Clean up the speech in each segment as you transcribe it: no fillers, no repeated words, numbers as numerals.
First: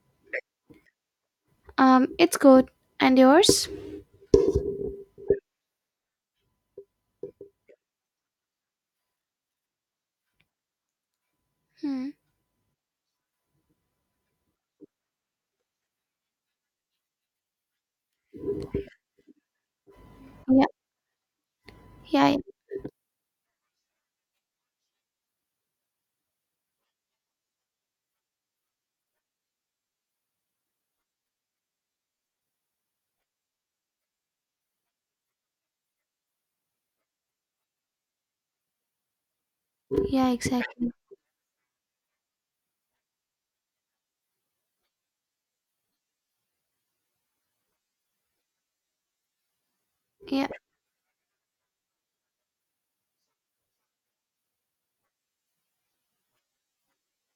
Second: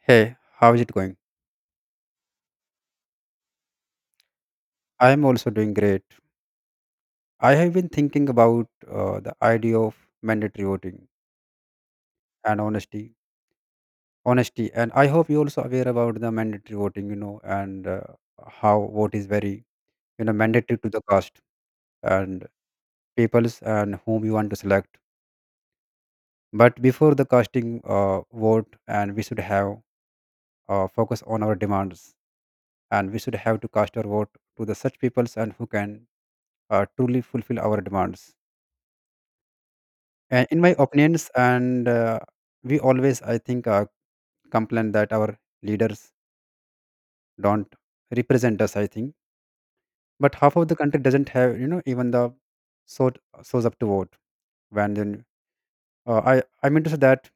Hey, how is it going? It's good. And yours? I'm also doing great. I have been thinking about the idea of mandatory voting Hmm. and honesty, and I hope you also aware about the mandatory voting, you know, and how vote is very, you know, Yeah, mandatory to the cast yeah, and peoples and whom you want to select. But before the casting vote, and we should have focus on our demands, and we should have to cast our vote to the such peoples and who can truly fulfill our demands. yeah, And in my exactly. opinions and we always I think complain that our leaders don't represent us I think, but Yeah. half of the country doesn't have, you know, even the sort shows up to vote when then I mean to say that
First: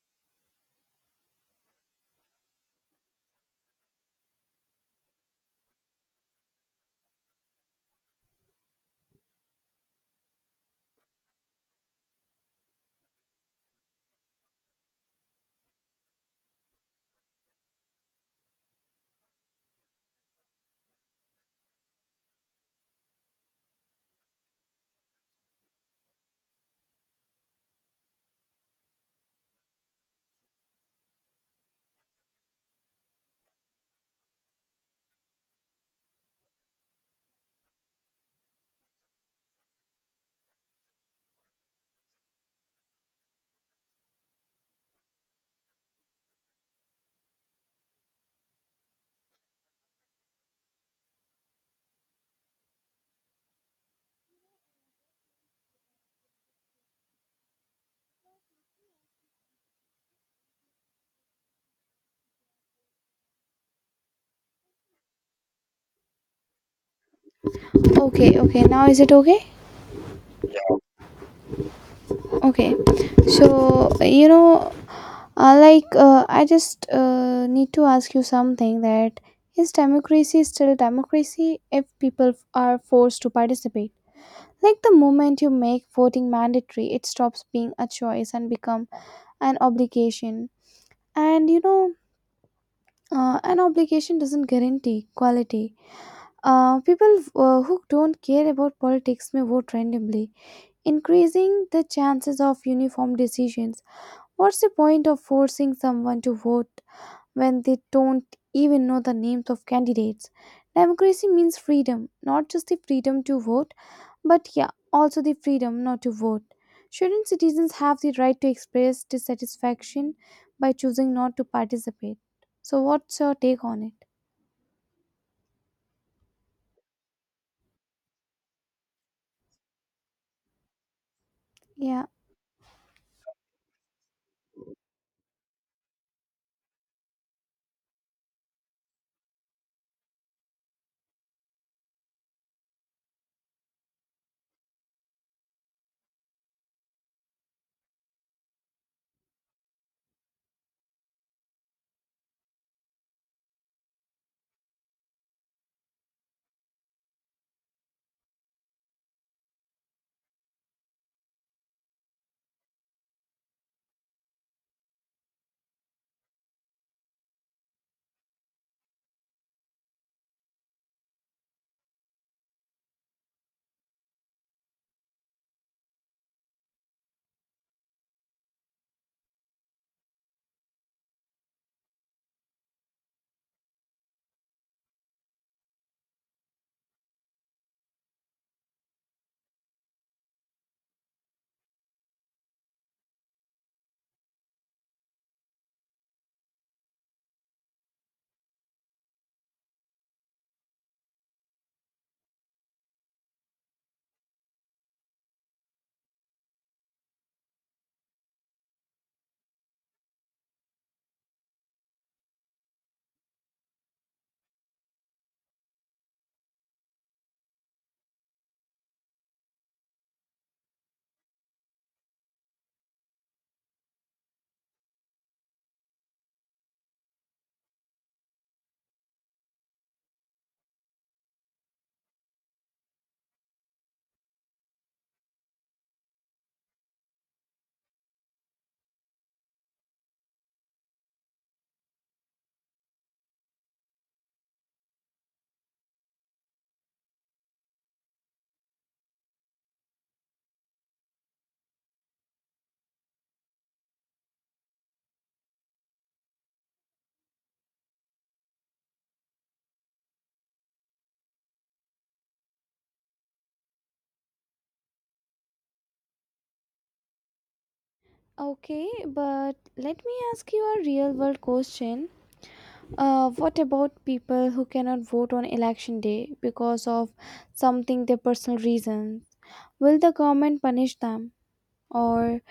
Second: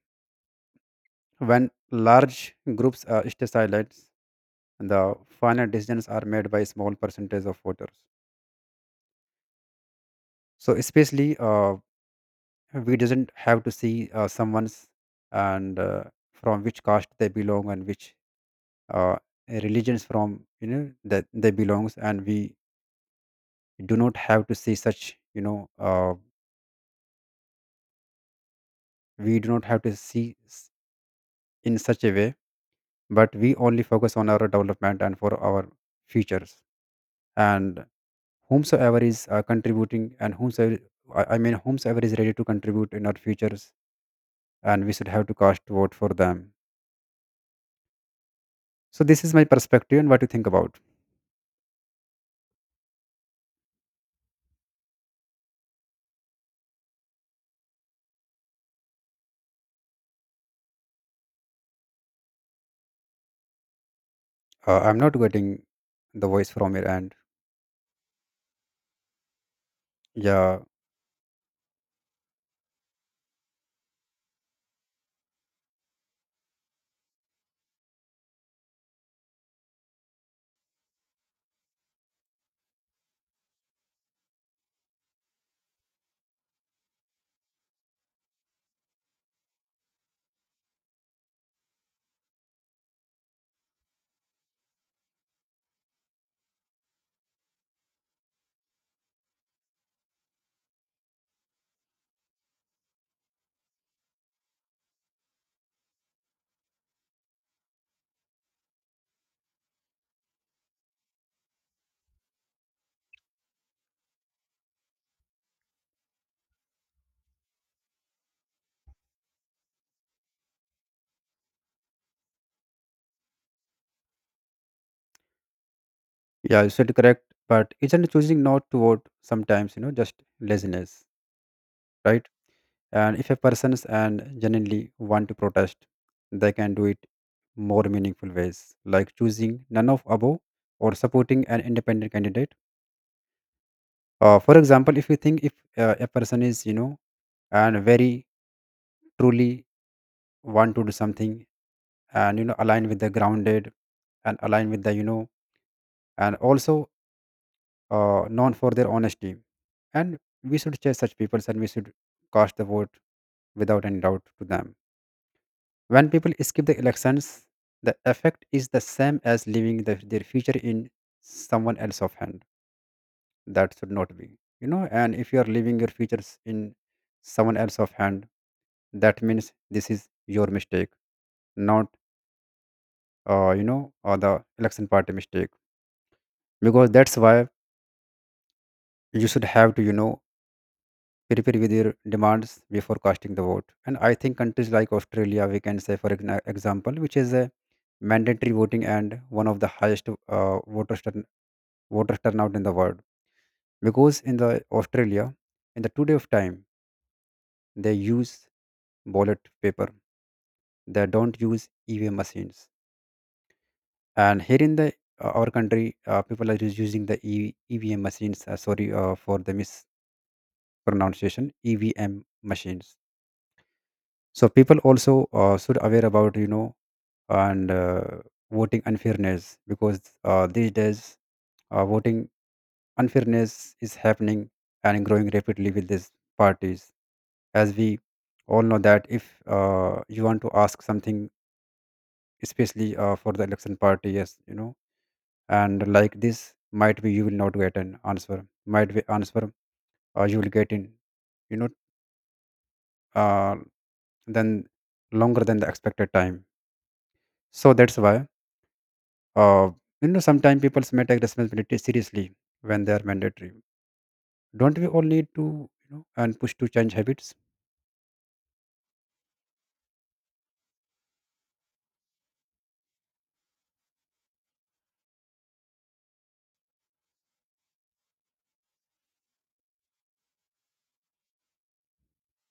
when large groups stay silent, the final decisions are made by small percentage of voters. So especially we doesn't have to see someone's and from which caste they belong and which uh, religions from, you know, that they belongs, and we do not have to see such, you know, we do not have to see in such a way, but we only focus on our development and for our futures, and whomsoever is contributing and whomsoever I mean whomsoever is ready to contribute in our futures, and we should have to cast vote for them. So this is my perspective, and what you think about? I'm not getting the voice from your end. Okay, okay. Now is it okay? Yeah. Okay. So, you know, I just need to ask you something. That is, democracy still democracy if people are forced to participate? Like, the moment you make voting mandatory, it stops being a choice and become an obligation. And, you know, an obligation doesn't guarantee quality. People who don't care about politics may vote randomly, increasing the chances of uniform decisions. What's the point of forcing someone to vote when they don't even know the names of candidates? Democracy means freedom, not just the freedom to vote, but yeah, also the freedom not to vote. Shouldn't citizens have the right to express dissatisfaction by choosing not to participate? So, what's your take on it? Yeah, you said correct, but isn't choosing not to vote sometimes, you know, just laziness, Yeah. right? And if a person's and genuinely want to protest, they can do it more meaningful ways, like choosing none of above or supporting an independent candidate. For example, if you think if a person is, you know, and very truly want to do something and, you know, align with the grounded and align with the, you know, and also known for their honesty. And we should chase such people, and we should cast the vote without any doubt to them. When people skip the elections, the effect is the same as leaving the, their future in someone else's hand. That should not be, you know. And if you are leaving your futures in someone else's hand, that means this is your mistake, not you know, or the election party mistake. Because that's why you should have to, you know, prepare with your demands before casting the vote. And I think countries like Australia, we can say, for example, which is a mandatory voting and one of the highest voter turnout in the world. Because in the Australia, in the 2 day of time, they use ballot paper. They don't use EVM machines. And here in the our country, people are just using the EVM machines. Sorry for the mispronunciation. EVM machines. So people also should aware about, you know, and voting unfairness, because these days voting unfairness is happening and growing rapidly with these parties, as we all know that if you want to ask something, especially for the election party, yes, you know, and like this might be you will not get an answer, might be answer you will get in, you know, uh, then longer than the expected time. So that's why Uh, you know, sometimes people may take responsibility seriously when they are mandatory. Don't we all need to, you know, and push to change habits? Okay, but let me ask you a real world question. What about people who cannot vote on election day because of something their personal reasons? Will the government punish them? Or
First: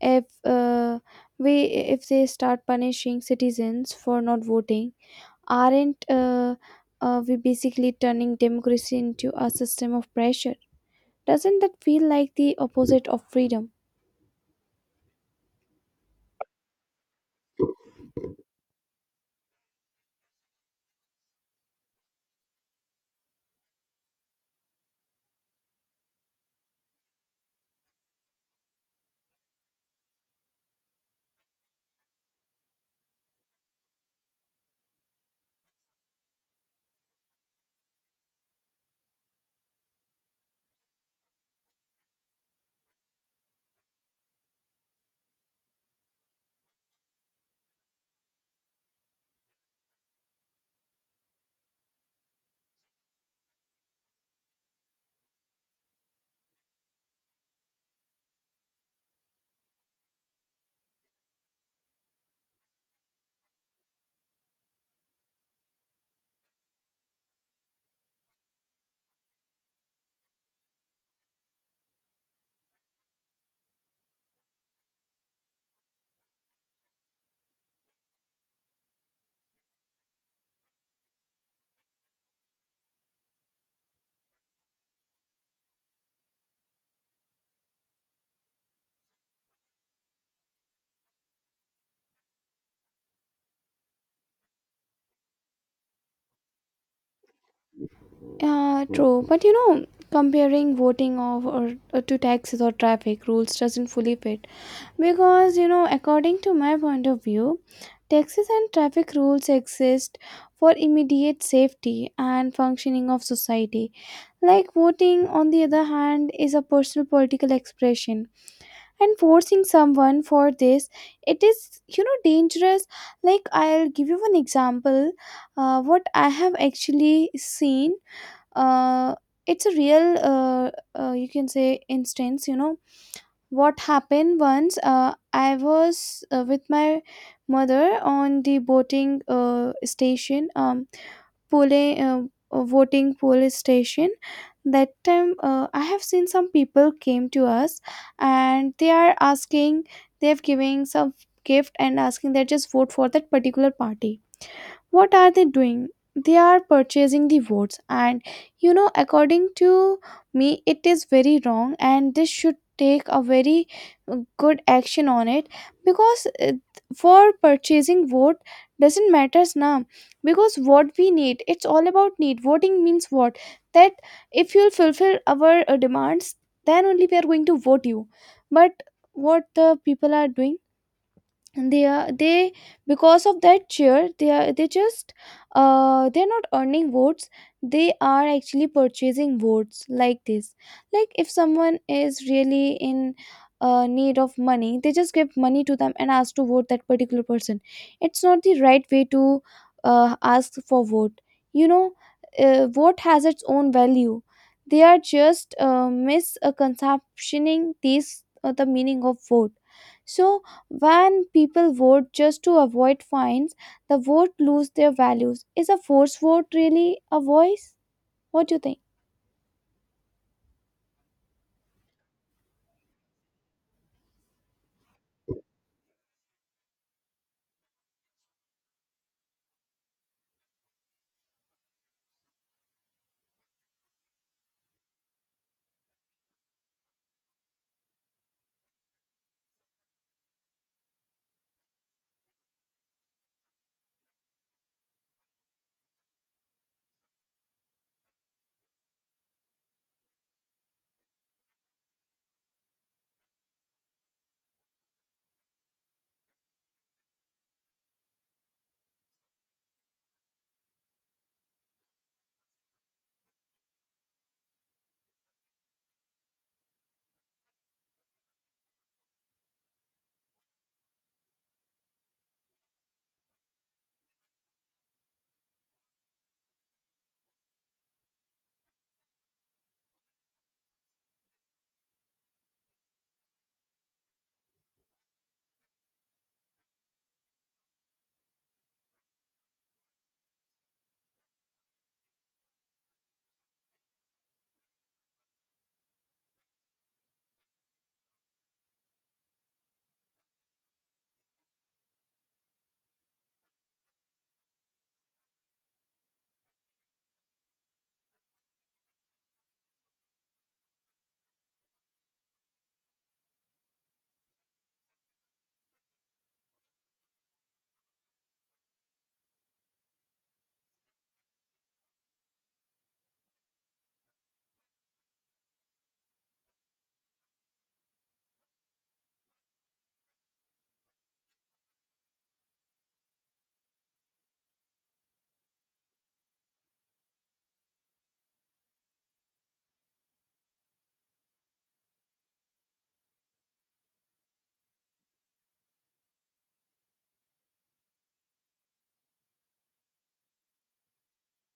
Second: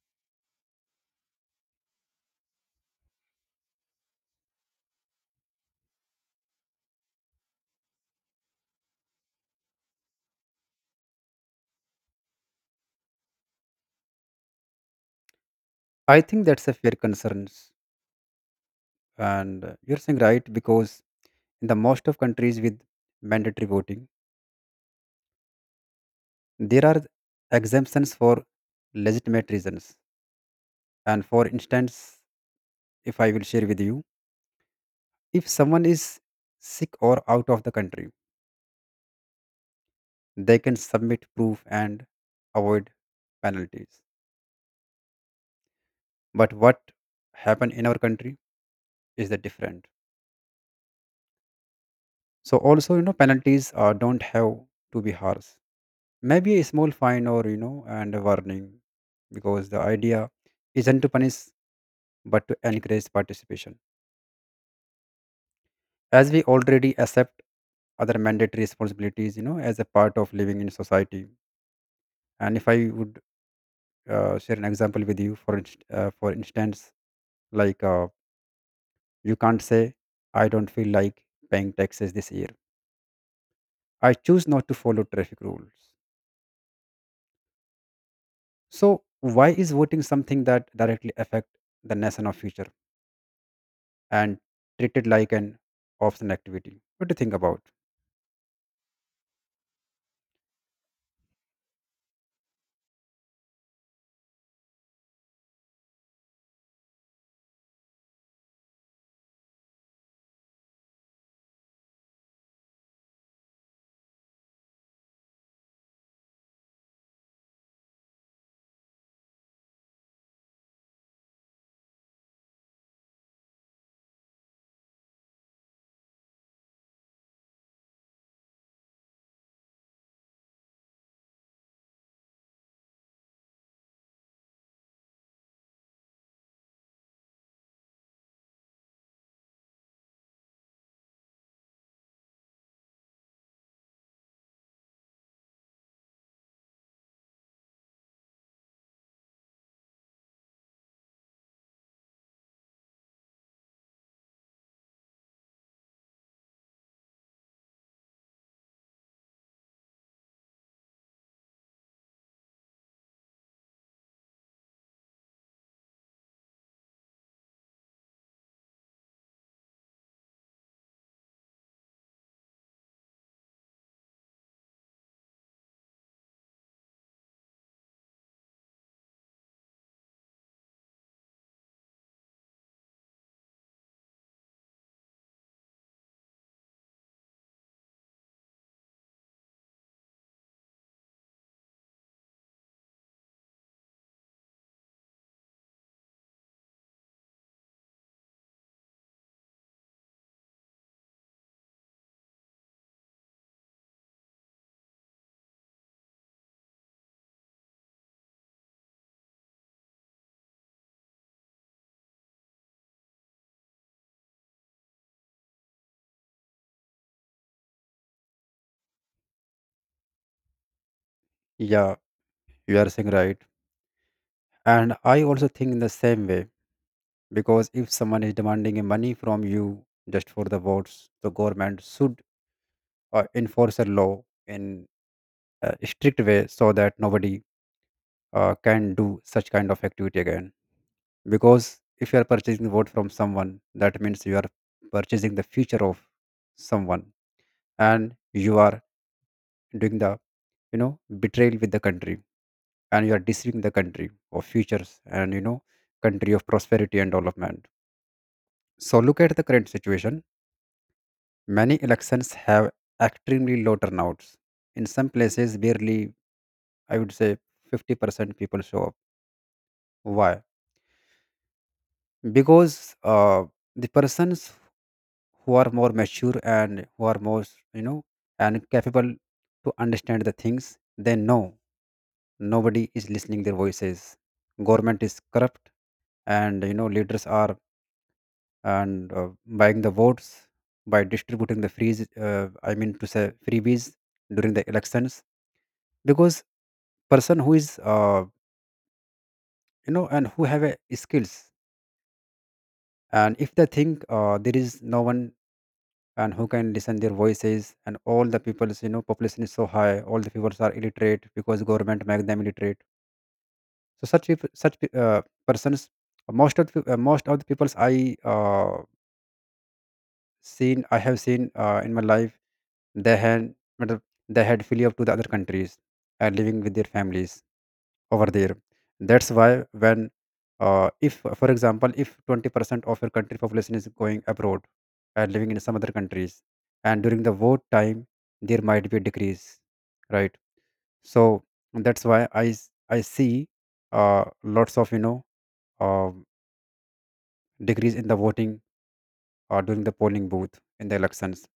if we if they start punishing citizens for not voting, aren't we basically turning democracy into a system of pressure? Doesn't that feel like the opposite of freedom? I think that's a fair concerns, and you're saying right, because in the most of countries with mandatory voting, there are exemptions for legitimate reasons. And for instance, if I will share with you, if someone is sick or out of the country, they can submit proof and avoid penalties. But what happened in our country? Is the different. So also, you know, penalties don't have to be harsh. Maybe a small fine or, you know, and a warning, because the idea isn't to punish but to encourage participation. As we already accept other mandatory responsibilities, you know, as a part of living in society. And if I would share an example with you, for for instance, like you can't say, "I don't feel like paying taxes this year." I choose not to follow traffic rules. So why is voting something that directly affect the nation of future and treated like an optional activity? What do you think about? Yeah, true. But you know, comparing voting or to taxes or traffic rules doesn't fully fit because, you know, according to my point of view, taxes and traffic rules exist for immediate safety and functioning of society. Like voting, on the other hand, is a personal political expression, and forcing someone for this, it is, you know, dangerous. Like, I'll give you an example, what I have actually seen. uh, it's a real you can say instance, you know. What happened once, I was with my mother on the boating station pole voting police station. That time, I have seen some people came to us and they are asking, they have giving some gift and asking that just vote for that particular party. What are they doing? They are purchasing the votes, and you know, according to me, it is very wrong, and this should take a very good action on it. Because for purchasing vote doesn't matters now, because what we need, it's all about need. Voting means what? That if you'll fulfill our demands, then only we are going to vote you. But what the people are doing, and they are they because of that chair, they just they're not earning votes, they are actually purchasing votes like this. Like if someone is really in need of money, they just give money to them and ask to vote that particular person. It's not the right way to ask for vote, you know. Vote has its own value. They are just misconceptioning these, the meaning of vote. So when people vote just to avoid fines, the vote lose their values. Is a forced vote really a voice? What do you think? Yeah, you are saying right. And I also think in the same way, because if someone is demanding a money from you just for the votes, the government should enforce a law in a strict way, so that nobody can do such kind of activity again. Because if you are purchasing vote from someone, that means you are purchasing the future of someone, and you are doing the, you know, betrayal with the country, and you are deceiving the country of futures and, you know, country of prosperity and development. So look at the current situation. Many elections have extremely low turnouts. In some places, barely, I would say, 50% people show up. Why? Because the persons who are more mature and who are more, you know, and capable to understand the things, they know nobody is listening their voices. Government is corrupt, and, you know, leaders are and buying the votes by distributing the freeze, I mean to say freebies, during the elections. Because person who is, you know, and who have a skills, and if they think there is no one and who can listen their voices, and all the people's, you know, population is so high, all the people are illiterate because government make them illiterate. So such peop- such pe- persons, most of the peoples I have seen in my life, they had matlab, they had flee up to the other countries and living with their families over there. That's why when, if, for example, if 20% of your country population is going abroad and living in some other countries, and during the war time there might be a decrease, right? So that's why I see lots of, you know, Um, decrease in the voting or during the polling booth in the elections.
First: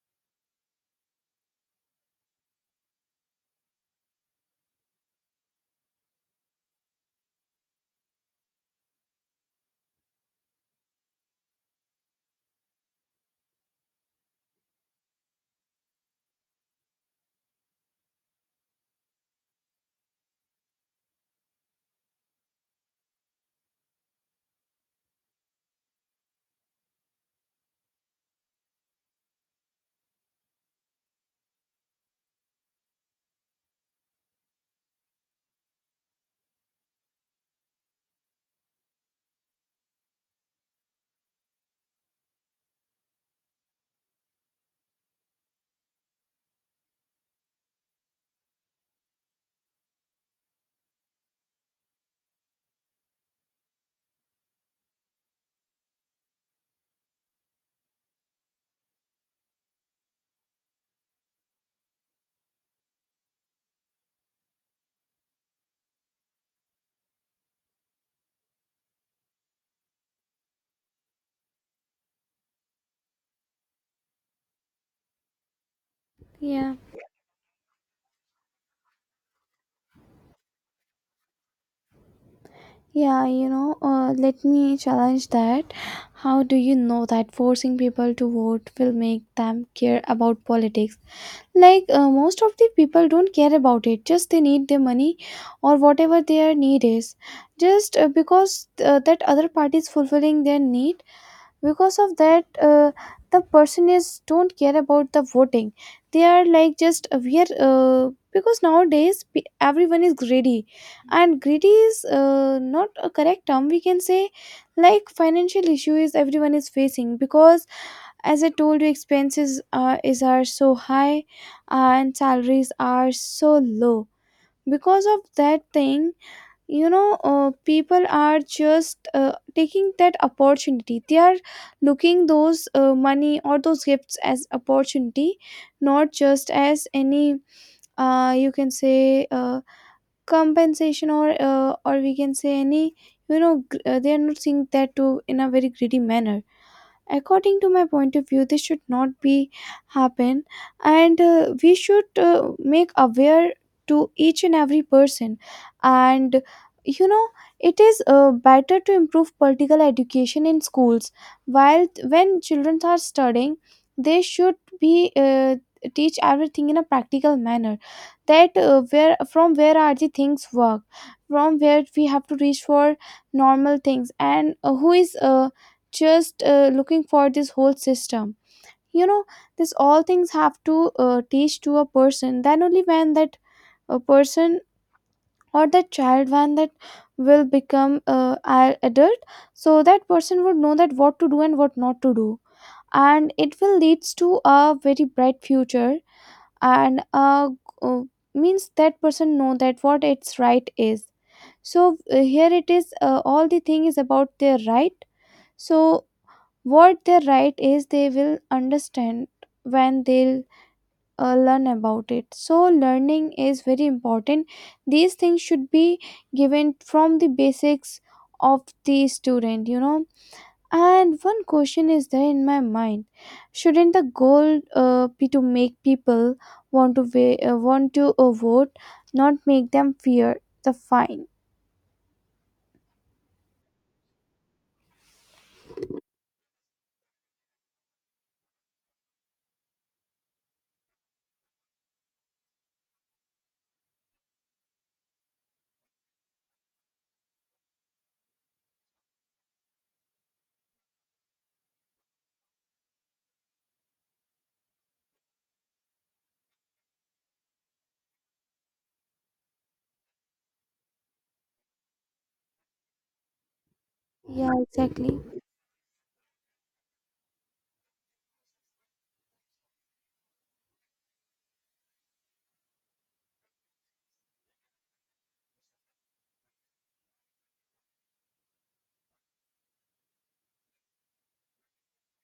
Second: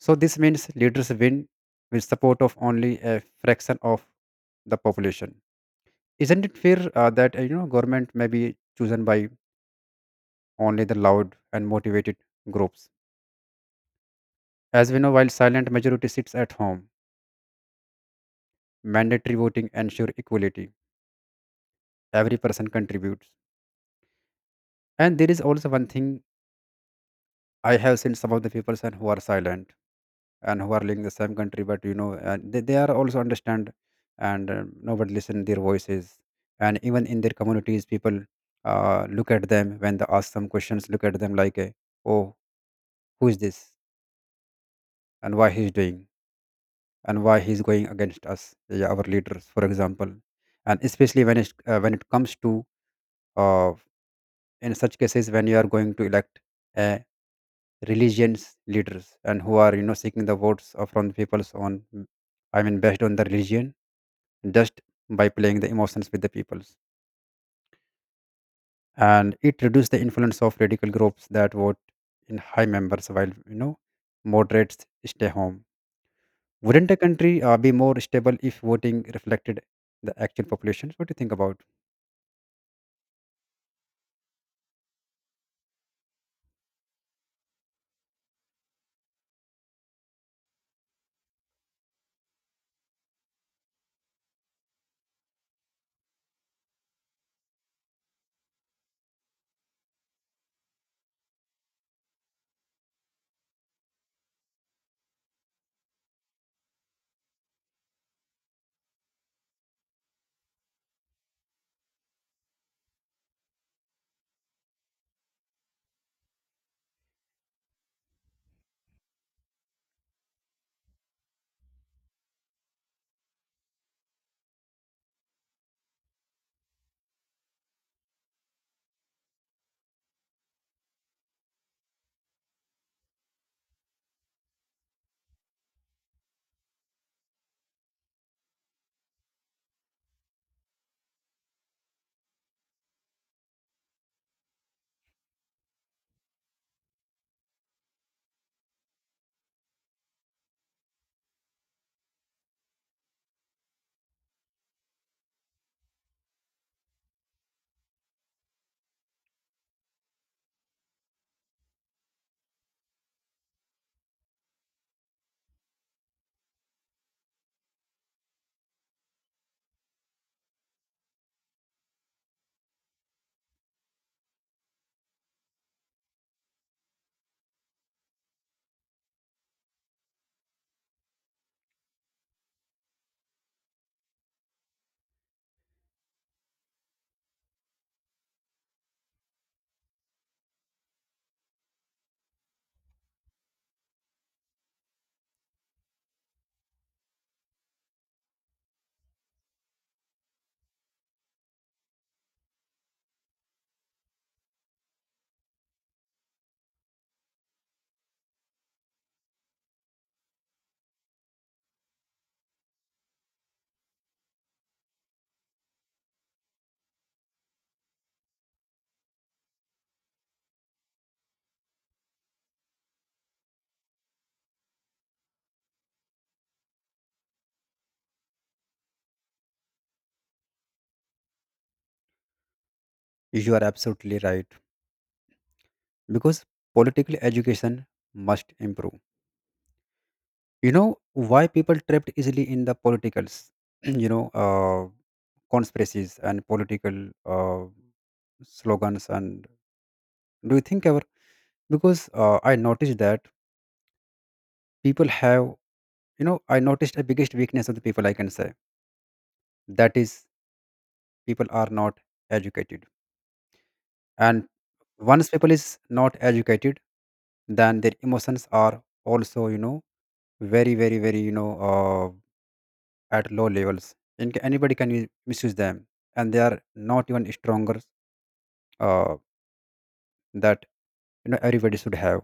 So this means leaders win with support of only a fraction of the population. Isn't it fair that, you know, government may be chosen by only the loud and motivated groups? As we know, while silent majority sits at home, mandatory voting ensure equality. Every person contributes. And there is also one thing, I have seen some of the people who are silent and who are living in the same country, but, you know, they are also understand, and nobody listen their voices, and even in their communities people look at them when they ask some questions, look at them like, oh, who is this and why he's doing and why he's going against us. Yeah, our leaders, for example. And especially when it comes to uh, in such cases when you are going to elect uh, religions leaders and who are, you know, seeking the votes of from the people's on, I mean based on the religion, just by playing the emotions with the peoples. And it reduces the influence of radical groups that vote in high members while, you know, moderates stay home. Yeah. Wouldn't a country be more stable if voting reflected the actual population? What do you think about? Yeah, you know, let me challenge that. How do you know that forcing people to vote will make them care about politics? Like, most of the people don't care about it, just they need their money or whatever their need is. Just because that other party is fulfilling their need, because of that, the person is don't care about the voting. They are like, just we are because nowadays everyone is greedy, and greedy is not a correct term, we can say. Like, financial issue is, everyone is facing, because as I told you, expenses is are so high and salaries are so low. Because of that thing, you know, people are just taking that opportunity. They are looking those money or those gifts as opportunity, not just as any you can say compensation, or or we can say any they are not seeing that too in a very greedy manner. According to my point of view, this should not be happen, and we should make aware to each and every person. And you know, it is better to improve political education in schools. While when children are studying, they should be teach everything in a practical manner. That where from where are the things work, from where we have to reach for normal things. And who is just looking for this whole system, you know. This all things have to teach to a person. Then only when that a person or that child, when that will become a adult, so that person would know that what to do and what not to do, and it will leads to a very bright future. And uh, Means that person know that what its right is. So here it is, all the thing is about their right. So what they're right is, they will understand when they'll learn about it. So learning is very important. These things should be given from the basics of the student, you know. And one question is there in my mind: shouldn't the goal be to make people want to vote, not make them fear the fine? You are absolutely right, because political education must improve. You know why people trapped easily in the politicals you know, conspiracies and political uh, slogans? And do you think our, because, I noticed that people have, you know, I noticed a biggest weakness of the people, I can say, that is, people are not educated, and Yeah, exactly. once people is not educated, then their emotions are also, you know, very, very, very, you know, at low levels. And anybody can misuse them, and they are not even stronger uh, that, you know, everybody should have.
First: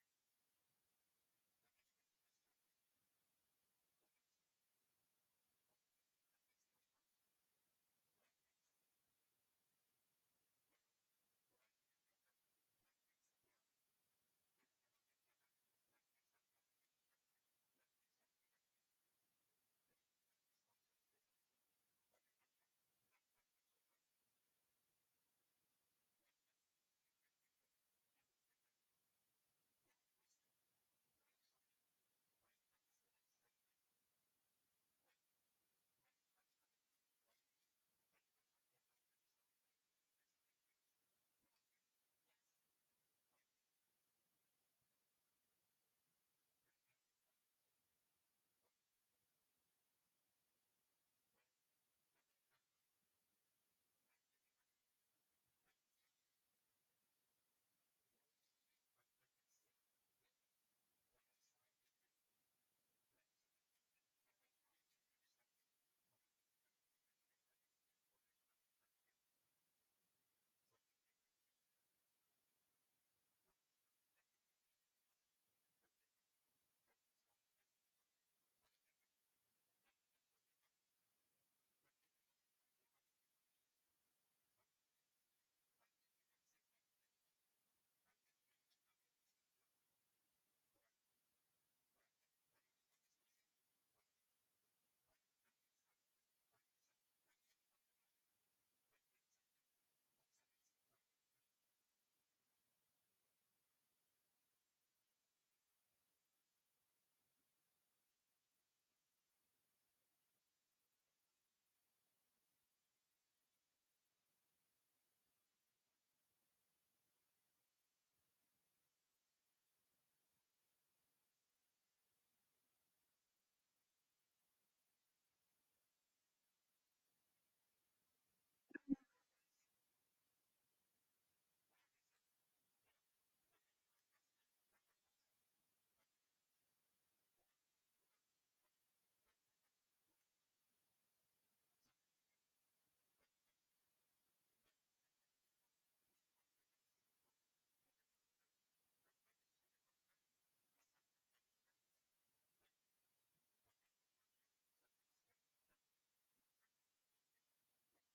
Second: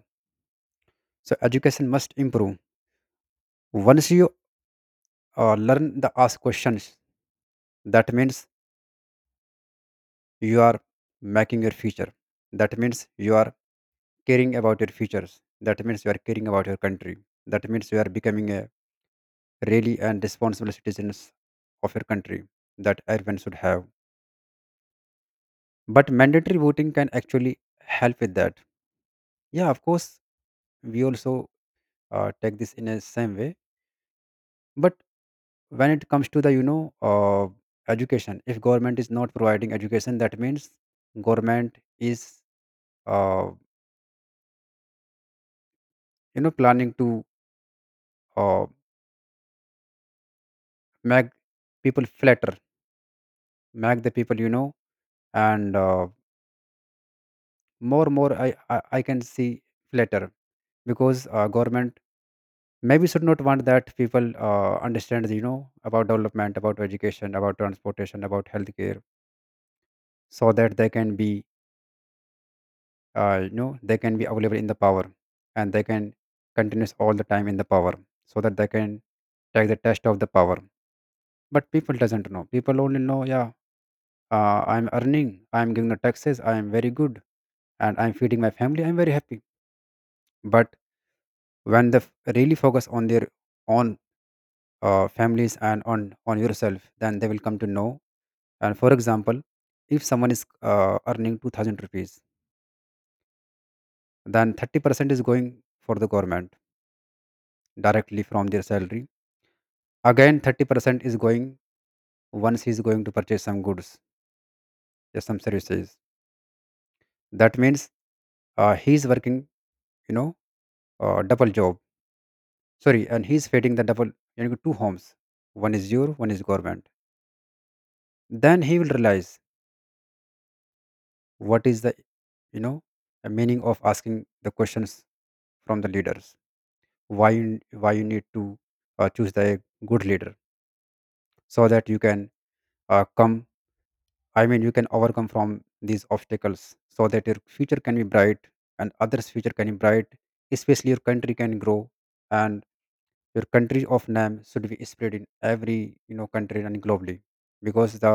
So education must improve. Once you learn the ask questions, that means you are making your future, that means you are caring about your futures, that means you are caring about your country, that means you are becoming a really and responsible citizens of your country that everyone should have. But mandatory voting can actually help with that. Yeah, of course we also take this in a same way. But when it comes to the education, if government is not providing education, that means government is uh, planning to uh, make people flatter, make the people, you know and more I can see flatter, because government maybe should not want that people understand, you know, about development, about education, about transportation, about healthcare, so that they can be, they can be available in the power, and they can continue all the time in the power, so that they can take the test of the power. But people doesn't know, people only know, yeah, I'm earning, I'm giving the taxes, I am very good, and I'm feeding my family, I'm very happy. But when they really focus on their own families and on yourself, then they will come to know. And for example, if someone is earning 2,000 rupees, then 30% is going for the government directly from their salary. Again, 30% is going once he's going to purchase some goods, yeah, some services. That means he's working, you know, double job. Sorry, and he's feeding the double, you know, two homes. One is your, one is government, then he will realize what is the, you know, a meaning of asking the questions from the leaders. Why you, why you need to choose the good leader, so that you can come I mean you can overcome from these obstacles, so that your future can be bright, and others future can be bright, especially your country can grow, and your country of name should be spread in every, you know, country and globally, because the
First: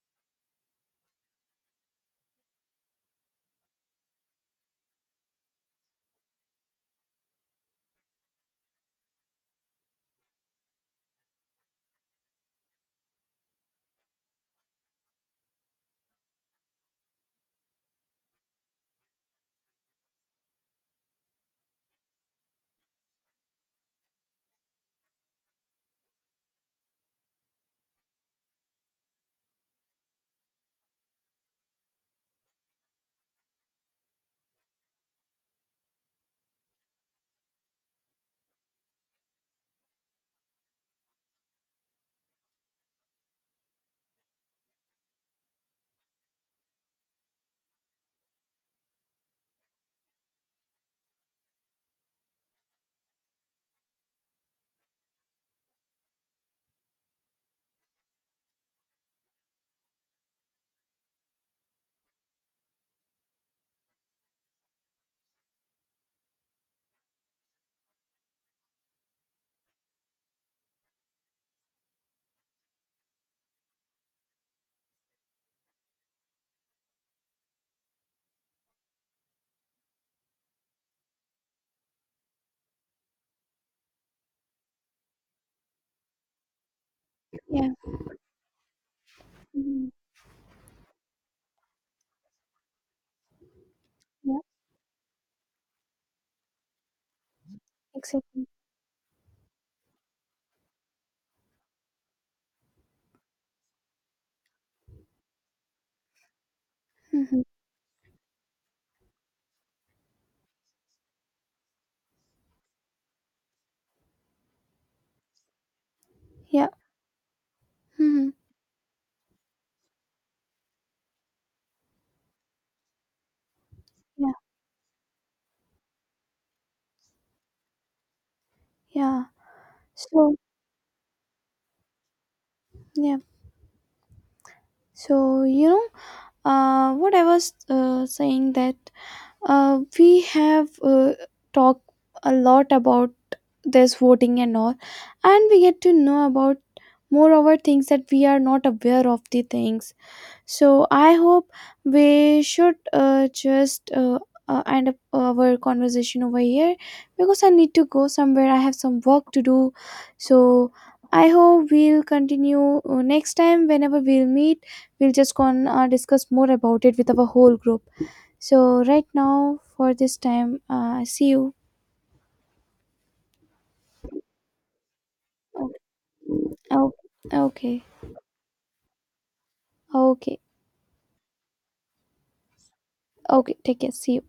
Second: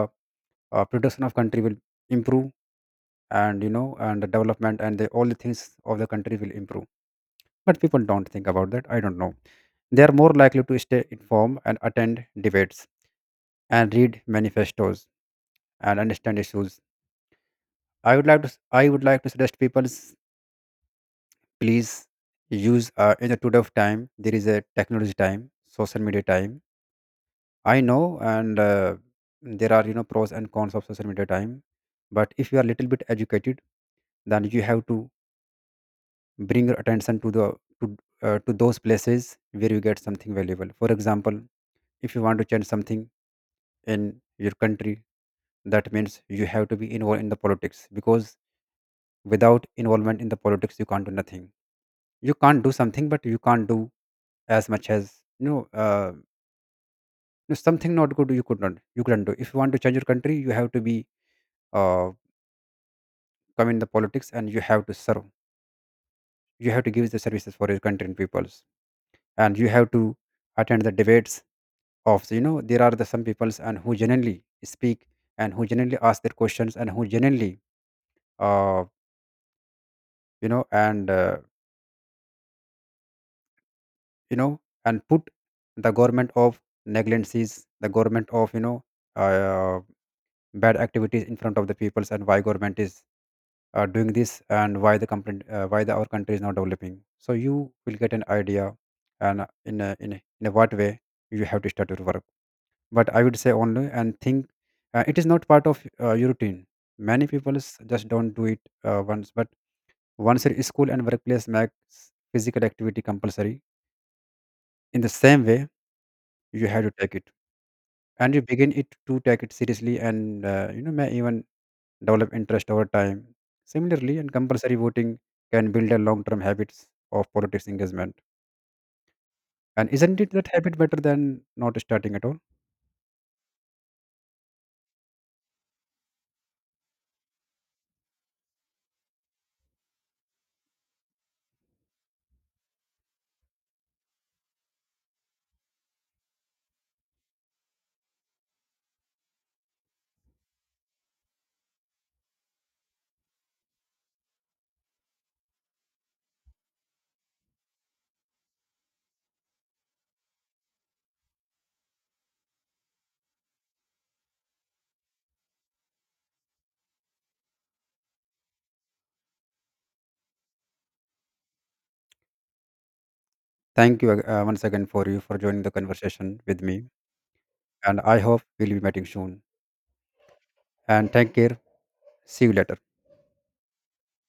production of country will improve, and, you know, and the development and all the things of the country will improve. But people don't think about that, I don't know. They are more likely to stay informed and attend debates and read manifestos and understand issues. I would like to suggest people, please use, in the today of time there is a technology time, social media time, I know, and there are, you know, pros and cons of social media time. But if you are little bit educated, then you have to bring your attention to the to, to those places where you get something valuable. For example, if you want to change something in your country, that means you have to be involved in the politics, because without involvement in the politics you can't do nothing. You can't do something, but you can't do as much as, no, something not good you could not, you couldn't do. If you want to change your country, you have to be uh, come in the politics, and you have to serve, you have to give the services for your country and peoples. And you have to attend the debates of, you know, there are the some peoples and who genuinely speak, and who genuinely ask their questions, and who genuinely, uh, you know and uh, you know and put the government of negligencies, Yeah. the government of, you know, uh, Mhm. bad activities in front of the peoples. And why government is doing Yeah, this, and why the company, why the our country is not developing, so you will get an exactly. idea, and in a, in a, in a what way you have to start your work. But I would say only and think it is not part of your routine. many Hmm. people s- just don't do it. uh, once but Once your school and workplace makes physical activity compulsory, in the same way you Yeah. have to take it, Hmm. and you begin it to take it seriously, and, you know, may even develop interest over time. Similarly and Yeah. compulsory voting can build a long term habits of politics engagement. Yeah. And isn't it So that habit better than not starting at all? yeah, so you know, what I was saying that we have talked a lot about this voting and all, and we get to know about moreover things that we are not aware of the things. So I hope we should just end up our conversation over here, because I need to go somewhere. I have some work to do. So I hope we'll continue next time. Whenever we'll meet, we'll just con discuss more about it with our whole group. So right now, for this time, see you. Thank you once again for you for joining the conversation with me, Okay. Okay. and I hope we'll be meeting soon. Okay. Okay. And take care. See you later. Okay. Take care. See you.